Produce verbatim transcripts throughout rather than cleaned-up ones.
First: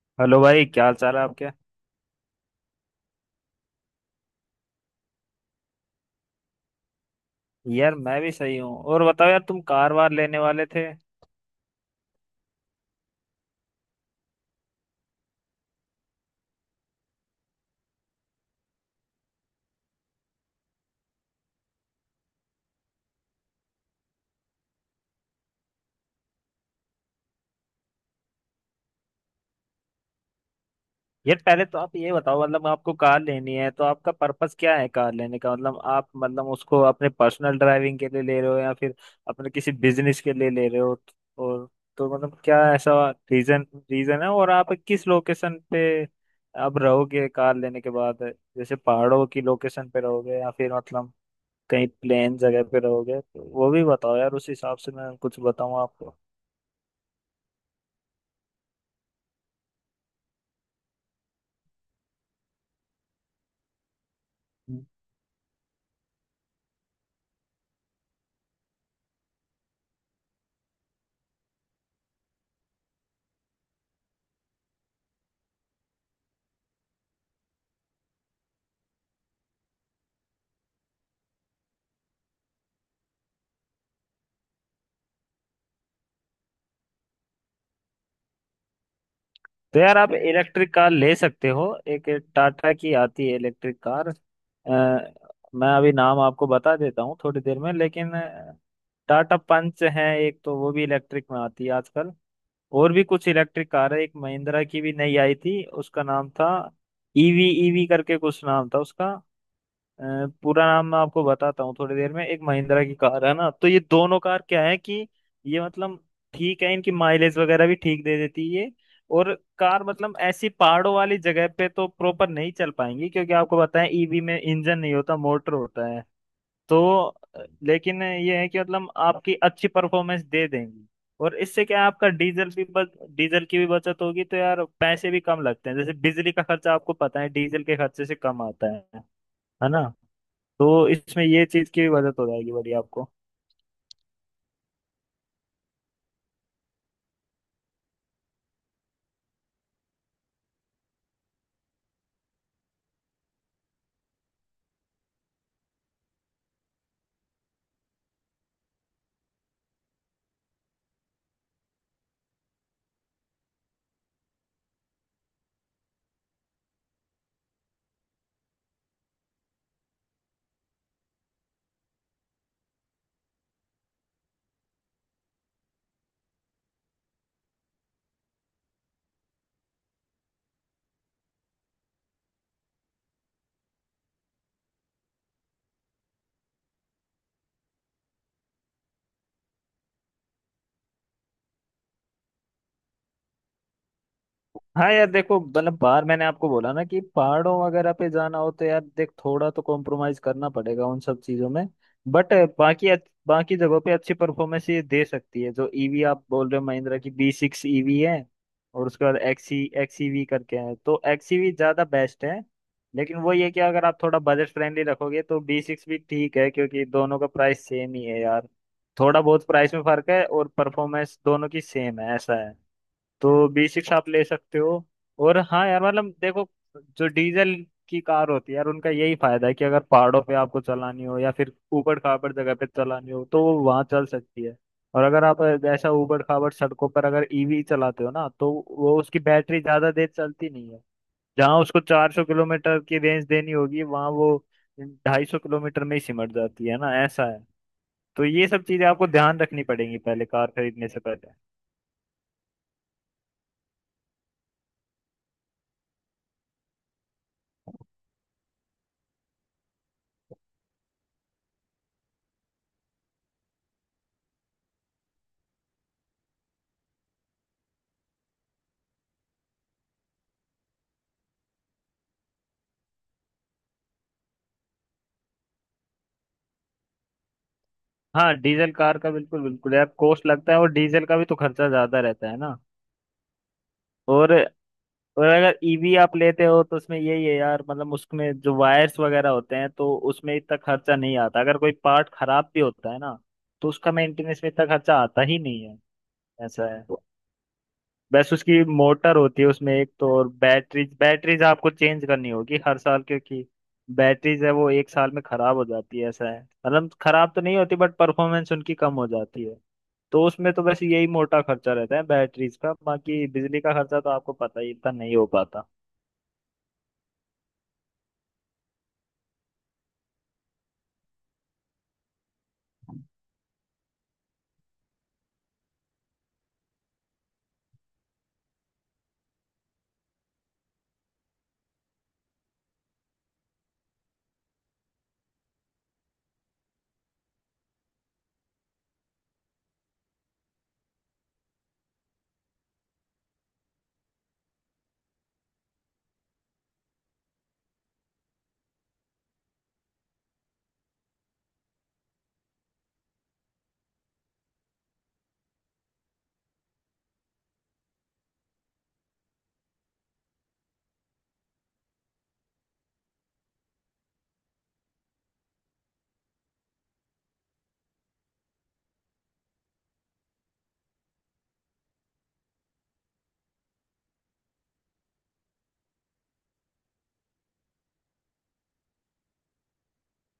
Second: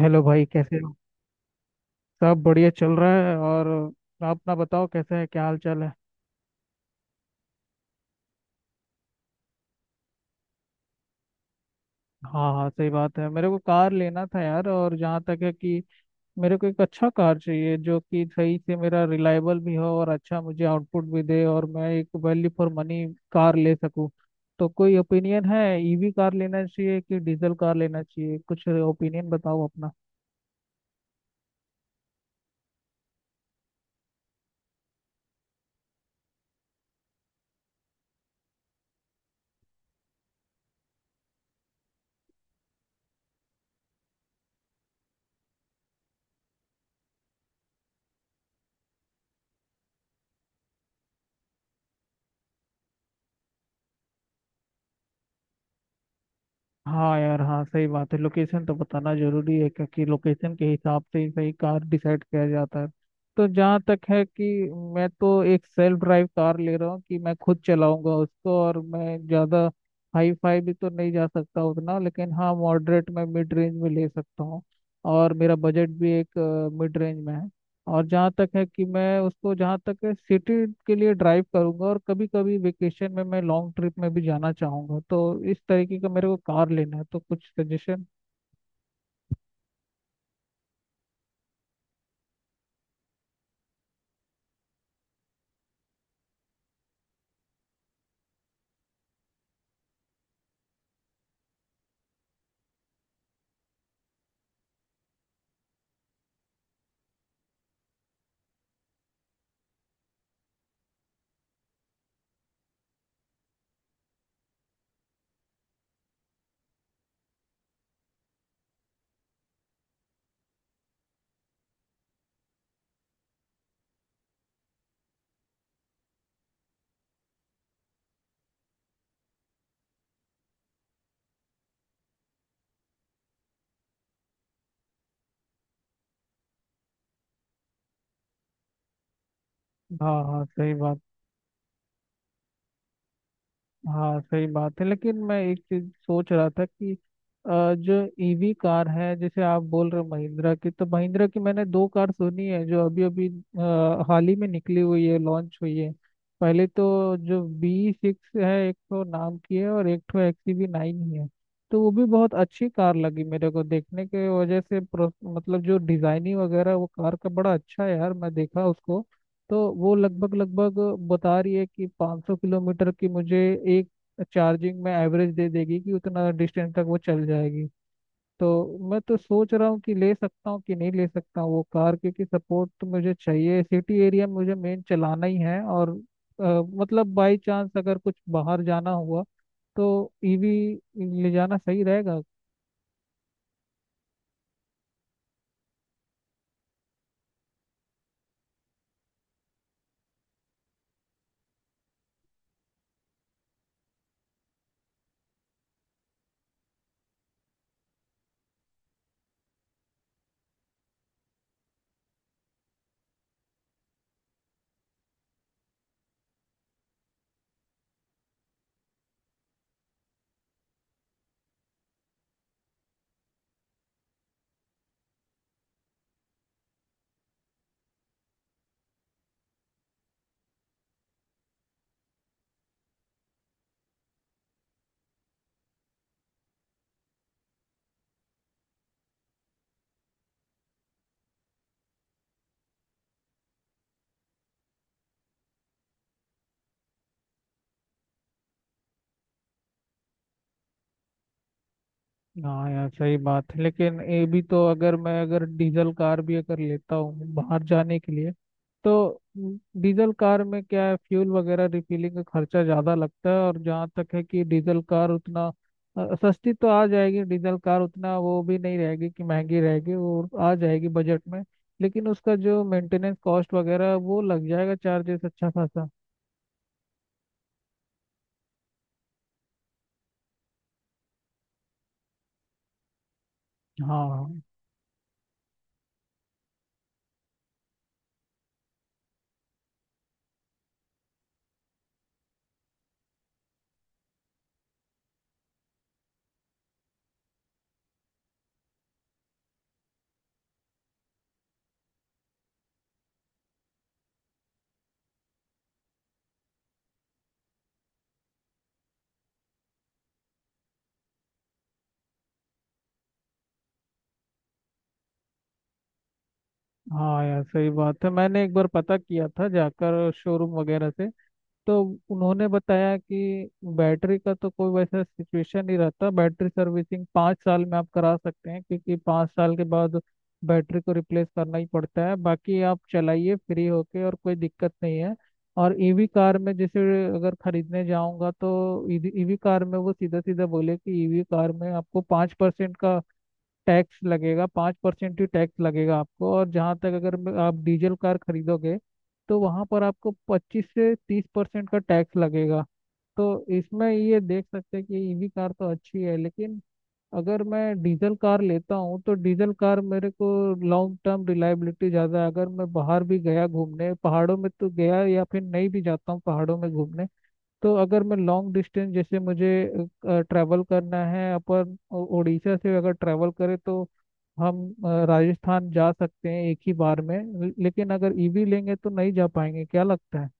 Hello hello भाई, भाई कैसे क्या हो। हाल चाल है आपके। सब बढ़िया चल रहा है। और आप ना बताओ कैसे है, क्या हाल चाल है? यार मैं भी सही हूँ। और बताओ यार तुम कार वार लेने वाले थे। हाँ हाँ, सही बात है। मेरे को कार लेना था यार, और जहाँ तक है कि मेरे को एक अच्छा कार चाहिए जो कि सही से मेरा रिलायबल भी हो और अच्छा मुझे आउटपुट भी दे, और मैं एक वैल्यू फॉर मनी कार ले सकूँ। तो कोई ओपिनियन है, ईवी कार लेना चाहिए कि डीजल कार लेना चाहिए? कुछ ओपिनियन बताओ अपना। यार पहले तो आप ये बताओ, मतलब आपको कार लेनी है तो आपका पर्पस क्या है कार लेने का। मतलब आप मतलब उसको अपने पर्सनल ड्राइविंग के लिए ले रहे हो या फिर अपने किसी बिजनेस के लिए ले रहे हो। और तो मतलब क्या ऐसा रीजन रीजन है। और आप किस लोकेशन पे आप रहोगे कार लेने के बाद। जैसे पहाड़ों की लोकेशन पे रहोगे या फिर मतलब कहीं प्लेन जगह पे रहोगे, तो वो भी बताओ यार, उस हिसाब से मैं कुछ बताऊँ आपको। हाँ यार, हाँ सही बात है, लोकेशन तो बताना जरूरी है, क्योंकि लोकेशन के हिसाब से ही सही कार डिसाइड किया जाता है। तो जहाँ तक है कि तो मैं तो एक सेल्फ ड्राइव कार ले रहा हूँ कि मैं खुद चलाऊंगा उसको, और मैं ज़्यादा हाई फाई भी तो नहीं जा सकता उतना, लेकिन हाँ मॉडरेट में, मिड रेंज में ले सकता हूँ। और मेरा बजट भी एक मिड रेंज में है। और जहाँ तक है कि मैं उसको जहाँ तक है सिटी के लिए ड्राइव करूंगा, और कभी कभी वेकेशन में मैं लॉन्ग ट्रिप में भी जाना चाहूंगा। तो इस तरीके का मेरे को कार लेना है, तो कुछ सजेशन। यार आप इलेक्ट्रिक कार ले सकते हो। एक टाटा की आती है इलेक्ट्रिक कार, अ, मैं अभी नाम आपको बता देता हूँ थोड़ी देर में। लेकिन अ, टाटा पंच है एक तो, वो भी इलेक्ट्रिक में आती है आजकल। और भी कुछ इलेक्ट्रिक कार है, एक महिंद्रा की भी नई आई थी, उसका नाम था ईवी ईवी करके कुछ नाम था उसका। अ, पूरा नाम मैं आपको बताता हूँ थोड़ी देर में। एक महिंद्रा की कार है ना, तो ये दोनों कार क्या है कि ये मतलब ठीक है, इनकी माइलेज वगैरह भी ठीक दे देती है ये। और कार मतलब ऐसी पहाड़ों वाली जगह पे तो प्रॉपर नहीं चल पाएंगी, क्योंकि आपको बताएं, ईवी में इंजन नहीं होता मोटर होता है। तो अ, लेकिन ये है कि मतलब आपकी अच्छी परफॉर्मेंस दे देंगी। और इससे क्या है, आपका डीजल भी बच, डीजल की भी बचत होगी, तो यार पैसे भी कम लगते हैं। जैसे बिजली का खर्चा आपको पता है डीजल के खर्चे से कम आता है है ना। हाँ हाँ सही तो बात। इसमें ये चीज की मदद हो जाएगी बढ़िया आपको। हाँ सही बात है, लेकिन मैं एक चीज सोच रहा था कि अ, जो ईवी कार है जैसे आप बोल रहे हो महिंद्रा की, तो महिंद्रा की मैंने दो कार सुनी है जो अभी अभी अ, हाल ही में निकली हुई है, लॉन्च हुई है। पहले तो जो बी सिक्स है एक तो नाम की है, और एक तो एक्सयूवी नाइन ही है। तो वो भी बहुत अच्छी कार लगी मेरे को देखने के वजह से, प्रो- मतलब जो डिजाइनिंग वगैरह वो कार का बड़ा अच्छा है यार, मैं देखा उसको। तो वो लगभग लगभग बता रही है कि पाँच सौ किलोमीटर की मुझे एक चार्जिंग में एवरेज दे देगी, कि उतना डिस्टेंस तक वो चल जाएगी। तो मैं तो सोच रहा हूँ कि ले सकता हूँ कि नहीं ले सकता हूँ वो कार, क्योंकि सपोर्ट तो मुझे चाहिए। सिटी एरिया में मुझे मेन चलाना ही है, और अ, मतलब बाई चांस अगर कुछ बाहर जाना हुआ तो ईवी ले जाना सही रहेगा। हाँ यार देखो, मतलब बाहर मैंने आपको बोला ना कि पहाड़ों वगैरह पे जाना हो तो यार देख, थोड़ा तो कॉम्प्रोमाइज करना पड़ेगा उन सब चीजों में। बट बाकी अच्छ- बाकी जगहों पे अच्छी परफॉर्मेंस ये दे सकती है। जो ईवी आप बोल रहे हो, महिंद्रा की बी सिक्स ईवी है और उसके बाद एक्सी एक्सीवी करके है, तो एक्सीवी ज्यादा बेस्ट है। लेकिन वो ये कि अगर आप थोड़ा बजट फ्रेंडली रखोगे तो बी सिक्स भी ठीक है, क्योंकि दोनों का प्राइस सेम ही है यार। थोड़ा बहुत प्राइस में फर्क है और परफॉर्मेंस दोनों की सेम है, ऐसा है। तो बेसिक्स आप ले सकते हो। और हाँ यार मतलब देखो, जो डीजल की कार होती है यार, उनका यही फायदा है कि अगर पहाड़ों पे आपको चलानी हो या फिर ऊबड़ खाबड़ जगह पे चलानी हो तो वो वहां चल सकती है। और अगर आप ऐसा ऊबड़ खाबड़ सड़कों पर अगर ईवी चलाते हो ना, तो वो उसकी बैटरी ज्यादा देर चलती नहीं है। जहाँ उसको चार सौ किलोमीटर की रेंज देनी होगी, वहां वो दो सौ पचास किलोमीटर में ही सिमट जाती है ना, ऐसा है। तो ये सब चीजें आपको ध्यान रखनी पड़ेंगी पहले कार खरीदने से पहले। हाँ यार सही बात है, लेकिन ये भी तो अगर मैं अगर डीजल कार भी अगर लेता हूँ बाहर जाने के लिए, तो डीजल कार में क्या है, फ्यूल वगैरह रिफिलिंग का खर्चा ज़्यादा लगता है। और जहाँ तक है कि डीजल कार उतना अ, सस्ती तो आ जाएगी। डीजल कार उतना वो भी नहीं रहेगी कि महंगी रहेगी, वो आ जाएगी बजट में, लेकिन उसका जो मेंटेनेंस कॉस्ट वगैरह वो लग जाएगा, चार्जेस अच्छा खासा। हाँ डीजल कार का बिल्कुल बिल्कुल यार कॉस्ट लगता है और डीजल का भी तो खर्चा ज्यादा रहता है ना। और हाँ और अगर ईवी आप लेते हो तो उसमें यही है यार, मतलब उसमें जो वायर्स वगैरह होते हैं तो उसमें इतना खर्चा नहीं आता, अगर कोई पार्ट खराब भी होता है ना तो उसका मेंटेनेंस में इतना खर्चा आता ही नहीं है, ऐसा है। बस उसकी मोटर होती है उसमें एक तो, और बैटरीज बैटरीज आपको चेंज करनी होगी हर साल, क्योंकि बैटरीज है वो एक साल में खराब हो जाती है, ऐसा है। मतलब खराब तो नहीं होती बट परफॉर्मेंस उनकी कम हो जाती है। तो उसमें तो बस यही मोटा खर्चा रहता है बैटरीज का, बाकी बिजली का खर्चा तो आपको पता ही इतना नहीं हो पाता। हाँ यार, सही बात है। मैंने एक बार पता किया था जाकर शोरूम वगैरह से, तो उन्होंने बताया कि बैटरी का तो कोई वैसा सिचुएशन नहीं रहता, बैटरी सर्विसिंग पाँच साल में आप करा सकते हैं, क्योंकि पाँच साल के बाद बैटरी को रिप्लेस करना ही पड़ता है। बाकी आप चलाइए फ्री होके, और कोई दिक्कत नहीं है। और ईवी कार में जैसे अगर खरीदने जाऊंगा तो ईवी कार में वो सीधा सीधा बोले कि ईवी कार में आपको पाँच परसेंट का टैक्स लगेगा। पाँच परसेंट ही टैक्स लगेगा आपको। और जहाँ तक अगर ब- आप डीजल कार खरीदोगे, तो वहाँ पर आपको पच्चीस से तीस परसेंट का टैक्स लगेगा। तो इसमें ये देख सकते हैं कि ईवी कार तो अच्छी है, लेकिन अगर मैं डीजल कार लेता हूँ तो डीजल कार मेरे को लॉन्ग टर्म रिलायबिलिटी ज़्यादा है। अगर मैं बाहर भी गया घूमने पहाड़ों में तो गया, या फिर नहीं भी जाता हूँ पहाड़ों में घूमने, तो अगर मैं लॉन्ग डिस्टेंस जैसे मुझे ट्रैवल करना है, अपन ओ- उड़ीसा से अगर ट्रैवल करें तो हम अ, राजस्थान जा सकते हैं एक ही बार में। ल- लेकिन अगर ईवी लेंगे तो नहीं जा पाएंगे, क्या लगता है?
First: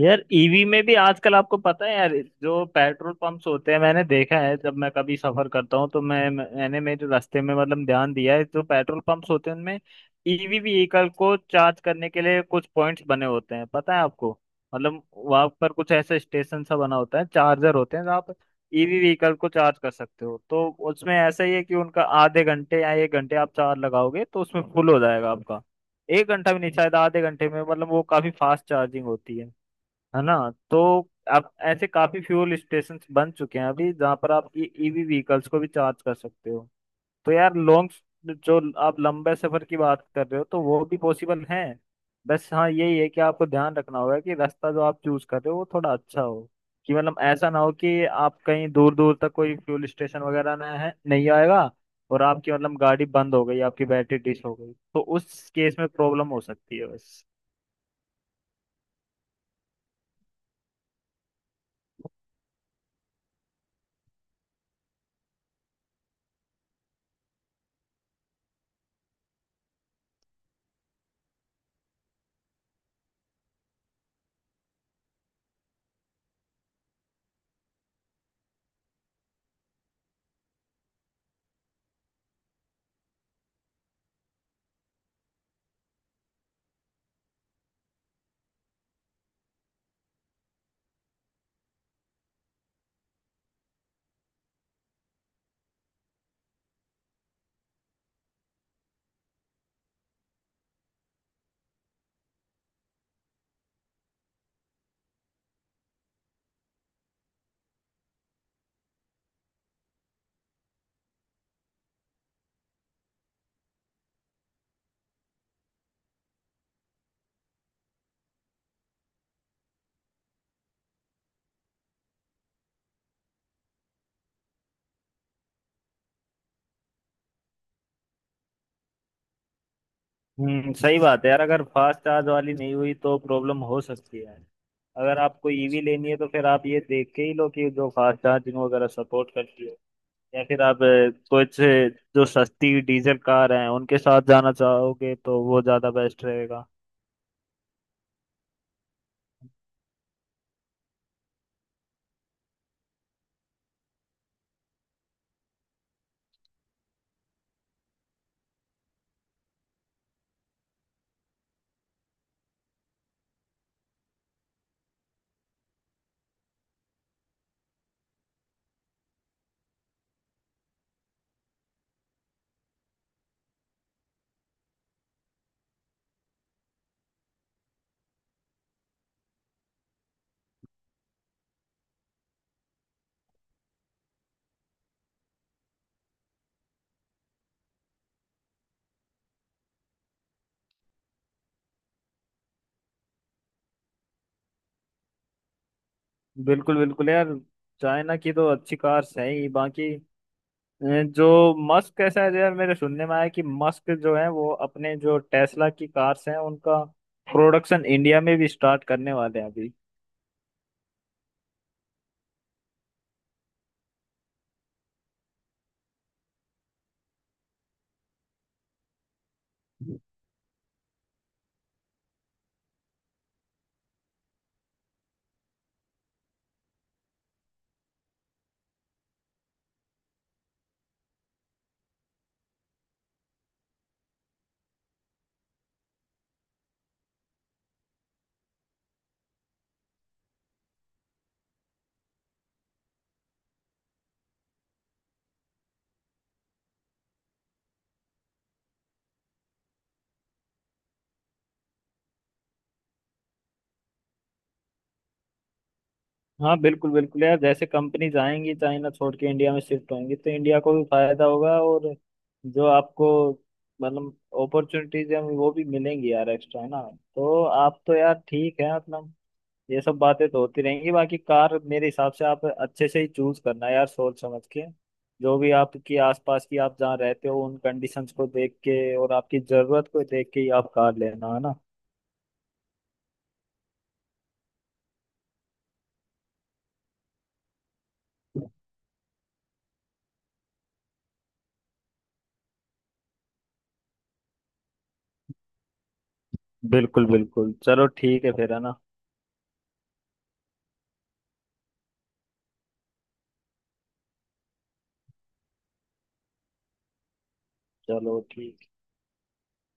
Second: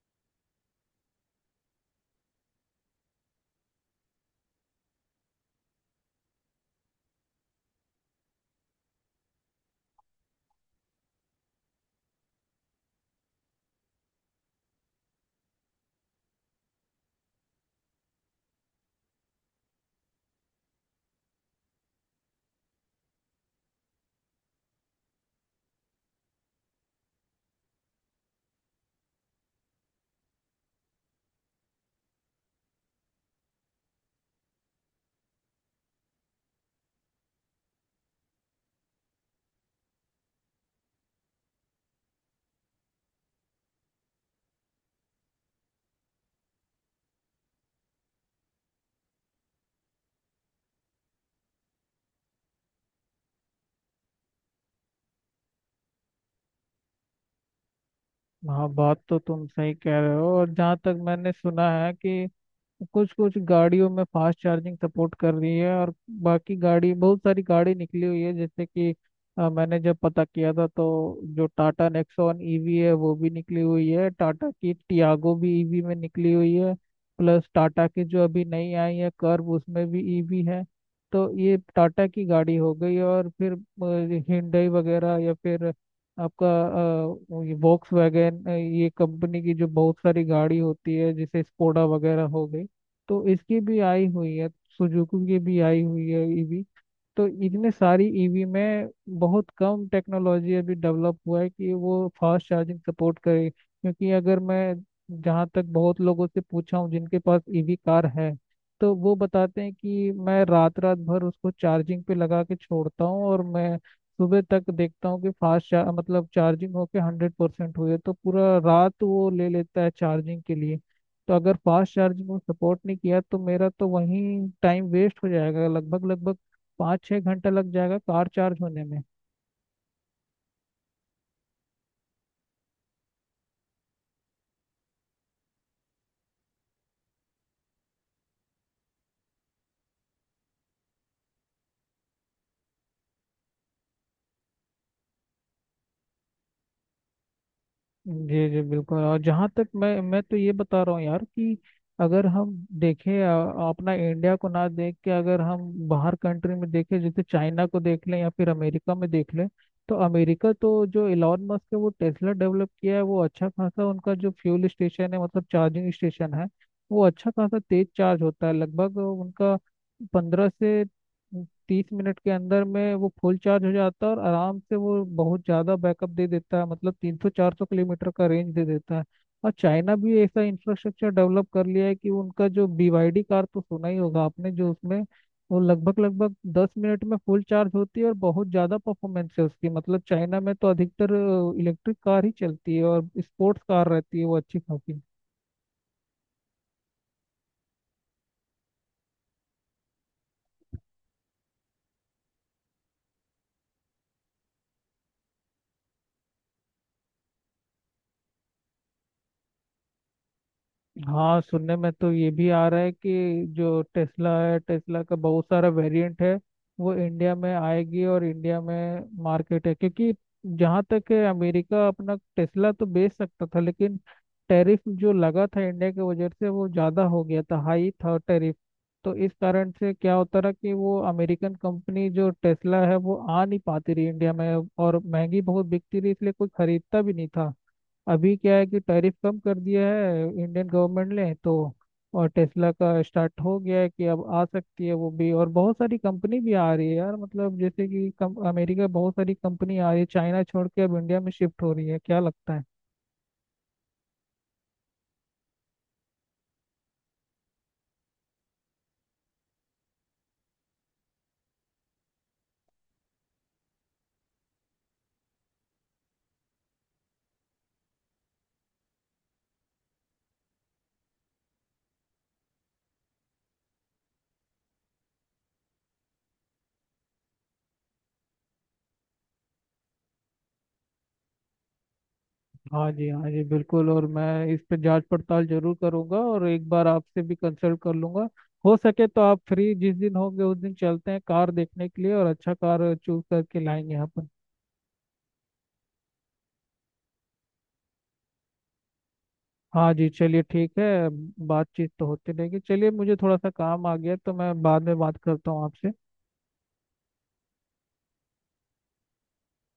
यार ईवी में भी आजकल आपको पता है यार, जो पेट्रोल पंप्स होते हैं मैंने देखा है, जब मैं कभी सफर करता हूँ तो मैं, मैंने मेरे रास्ते में मतलब ध्यान दिया है, जो पेट्रोल पंप्स होते हैं उनमें ईवी व्हीकल को चार्ज करने के लिए कुछ पॉइंट्स बने होते हैं, पता है आपको। मतलब वहां पर कुछ ऐसा स्टेशन सा बना होता है, चार्जर होते हैं जहाँ आप ईवी व्हीकल को चार्ज कर सकते हो। तो उसमें ऐसा ही है कि उनका आधे घंटे या एक घंटे आप चार्ज लगाओगे तो उसमें फुल हो जाएगा आपका। एक घंटा भी नहीं शायद, आधे घंटे में मतलब, वो काफी फास्ट चार्जिंग होती है है ना। तो अब ऐसे काफी फ्यूल स्टेशन बन चुके हैं अभी, जहाँ पर आप ईवी व्हीकल्स को भी चार्ज कर सकते हो। तो यार लॉन्ग, जो आप लंबे सफर की बात कर रहे हो, तो वो भी पॉसिबल है। बस हाँ यही है कि आपको ध्यान रखना होगा कि रास्ता जो आप चूज कर रहे हो वो थोड़ा अच्छा हो, कि मतलब ऐसा ना हो कि आप कहीं दूर दूर तक कोई फ्यूल स्टेशन वगैरह ना है, नहीं आएगा। और आपकी मतलब गाड़ी बंद हो गई, आपकी बैटरी डिस हो गई, तो उस केस में प्रॉब्लम हो सकती है बस। हाँ, बात तो तुम सही कह रहे हो। और जहाँ तक मैंने सुना है कि कुछ कुछ गाड़ियों में फास्ट चार्जिंग सपोर्ट कर रही है, और बाकी गाड़ी, बहुत सारी गाड़ी निकली हुई है, जैसे कि अ, मैंने जब पता किया था, तो जो टाटा नेक्सॉन ईवी है वो भी निकली हुई है, टाटा की टियागो भी ईवी में निकली हुई है। प्लस टाटा की जो अभी नई आई है कर्व, उसमें भी ईवी है। तो ये टाटा की गाड़ी हो गई, और फिर हिंडई वगैरह, या फिर आपका अ, ये वॉक्स वैगन, ये कंपनी की जो बहुत सारी गाड़ी होती है जैसे स्कोडा वगैरह हो गई। तो इसकी भी आई हुई है, सुजुकी की भी आई हुई है। तो इतने सारी ईवी में बहुत कम टेक्नोलॉजी अभी डेवलप हुआ है कि वो फास्ट चार्जिंग सपोर्ट करे, क्योंकि अगर मैं जहाँ तक बहुत लोगों से पूछा हूँ जिनके पास ईवी कार है, तो वो बताते हैं कि मैं रात रात भर उसको चार्जिंग पे लगा के छोड़ता हूँ, और मैं सुबह तक देखता हूँ कि फास्ट चार, मतलब चार्जिंग होके हंड्रेड परसेंट हुई है। तो पूरा रात वो ले लेता है चार्जिंग के लिए। तो अगर फास्ट चार्जिंग को सपोर्ट नहीं किया, तो मेरा तो वहीं टाइम वेस्ट हो जाएगा, लगभग लगभग पाँच छः घंटा लग जाएगा कार चार्ज होने में। हम्म सही बात है यार, अगर फास्ट चार्ज वाली नहीं हुई तो प्रॉब्लम हो सकती है। अगर आपको ईवी लेनी है तो फिर आप ये देख के ही लो कि जो फास्ट चार्जिंग वगैरह सपोर्ट करती है। या फिर आप अ, कुछ अ, जो सस्ती डीजल कार हैं उनके साथ जाना चाहोगे तो वो ज़्यादा बेस्ट रहेगा। जी जी बिल्कुल। और जहाँ तक मैं मैं तो ये बता रहा हूँ यार कि अगर हम देखें, अ, अपना इंडिया को ना देख के अगर हम बाहर कंट्री में देखें, जैसे चाइना को देख लें या फिर अमेरिका में देख लें। तो अमेरिका तो, जो इलॉन मस्क है वो टेस्ला डेवलप किया है। वो अच्छा खासा, उनका जो फ्यूल स्टेशन है, मतलब चार्जिंग स्टेशन है, वो अच्छा खासा तेज चार्ज होता है, लगभग उनका पंद्रह से तीस मिनट के अंदर में वो फुल चार्ज हो जाता है, और आराम से वो बहुत ज़्यादा बैकअप दे देता है, मतलब तीन सौ चार सौ किलोमीटर का रेंज दे देता है। और चाइना भी ऐसा इंफ्रास्ट्रक्चर डेवलप कर लिया है कि उनका जो B Y D कार तो सुना ही होगा आपने, जो उसमें वो लगभग लगभग दस मिनट में फुल चार्ज होती है, और बहुत ज़्यादा परफॉर्मेंस है उसकी। मतलब चाइना में तो अधिकतर इलेक्ट्रिक कार ही चलती है, और स्पोर्ट्स कार रहती है वो अच्छी खासी। बिल्कुल बिल्कुल यार, चाइना की तो अच्छी कार्स हैं ही। बाकी अ, जो मस्क कैसा है यार, मेरे सुनने में आया कि मस्क जो है वो अपने जो टेस्ला की कार्स हैं उनका प्रोडक्शन इंडिया में भी स्टार्ट करने वाले हैं अभी। हाँ, सुनने में तो ये भी आ रहा है कि जो टेस्ला है, टेस्ला का बहुत सारा वेरिएंट है वो इंडिया में आएगी, और इंडिया में मार्केट है। क्योंकि जहाँ तक है, अमेरिका अपना टेस्ला तो बेच सकता था, लेकिन टैरिफ जो लगा था इंडिया की वजह से वो ज़्यादा हो गया था, हाई था टैरिफ। तो इस कारण से क्या होता रहा कि वो अमेरिकन कंपनी जो टेस्ला है वो आ नहीं पाती रही इंडिया में, और महंगी बहुत बिकती रही, इसलिए कोई खरीदता भी नहीं था। अभी क्या है कि टैरिफ कम कर दिया है इंडियन गवर्नमेंट ने, तो और टेस्ला का स्टार्ट हो गया है कि अब आ सकती है वो भी। और बहुत सारी कंपनी भी आ रही है यार, मतलब जैसे कि कम, अमेरिका बहुत सारी कंपनी आ रही है चाइना छोड़ के, अब इंडिया में शिफ्ट हो रही है, क्या लगता है? हाँ बिल्कुल बिल्कुल यार, जैसे कंपनीज आएंगी चाइना छोड़ के इंडिया में शिफ्ट होंगी तो इंडिया को भी फायदा होगा। और जो आपको मतलब अपॉर्चुनिटीज हैं वो भी मिलेंगी यार एक्स्ट्रा, है ना। तो आप तो यार ठीक है मतलब, ये सब बातें तो होती रहेंगी। बाकी कार मेरे हिसाब से आप अच्छे से ही चूज करना यार, सोच समझ के। जो भी आपकी आसपास की आप जहाँ रहते हो उन कंडीशंस को देख के और आपकी जरूरत को देख के ही आप कार लेना, है ना। हाँ जी, हाँ जी, बिल्कुल। और मैं इस पे जांच पड़ताल जरूर करूंगा, और एक बार आपसे भी कंसल्ट कर लूंगा। हो सके तो आप फ्री जिस दिन होंगे उस दिन चलते हैं कार देखने के लिए, और अच्छा कार चूज करके लाएंगे हम। बिल्कुल बिल्कुल चलो ठीक है फिर, है ना। हाँ जी, चलिए ठीक है। बातचीत तो होती रहेगी। चलिए, मुझे थोड़ा सा काम आ गया, तो मैं बाद में बात करता हूँ आपसे। चलो ठीक।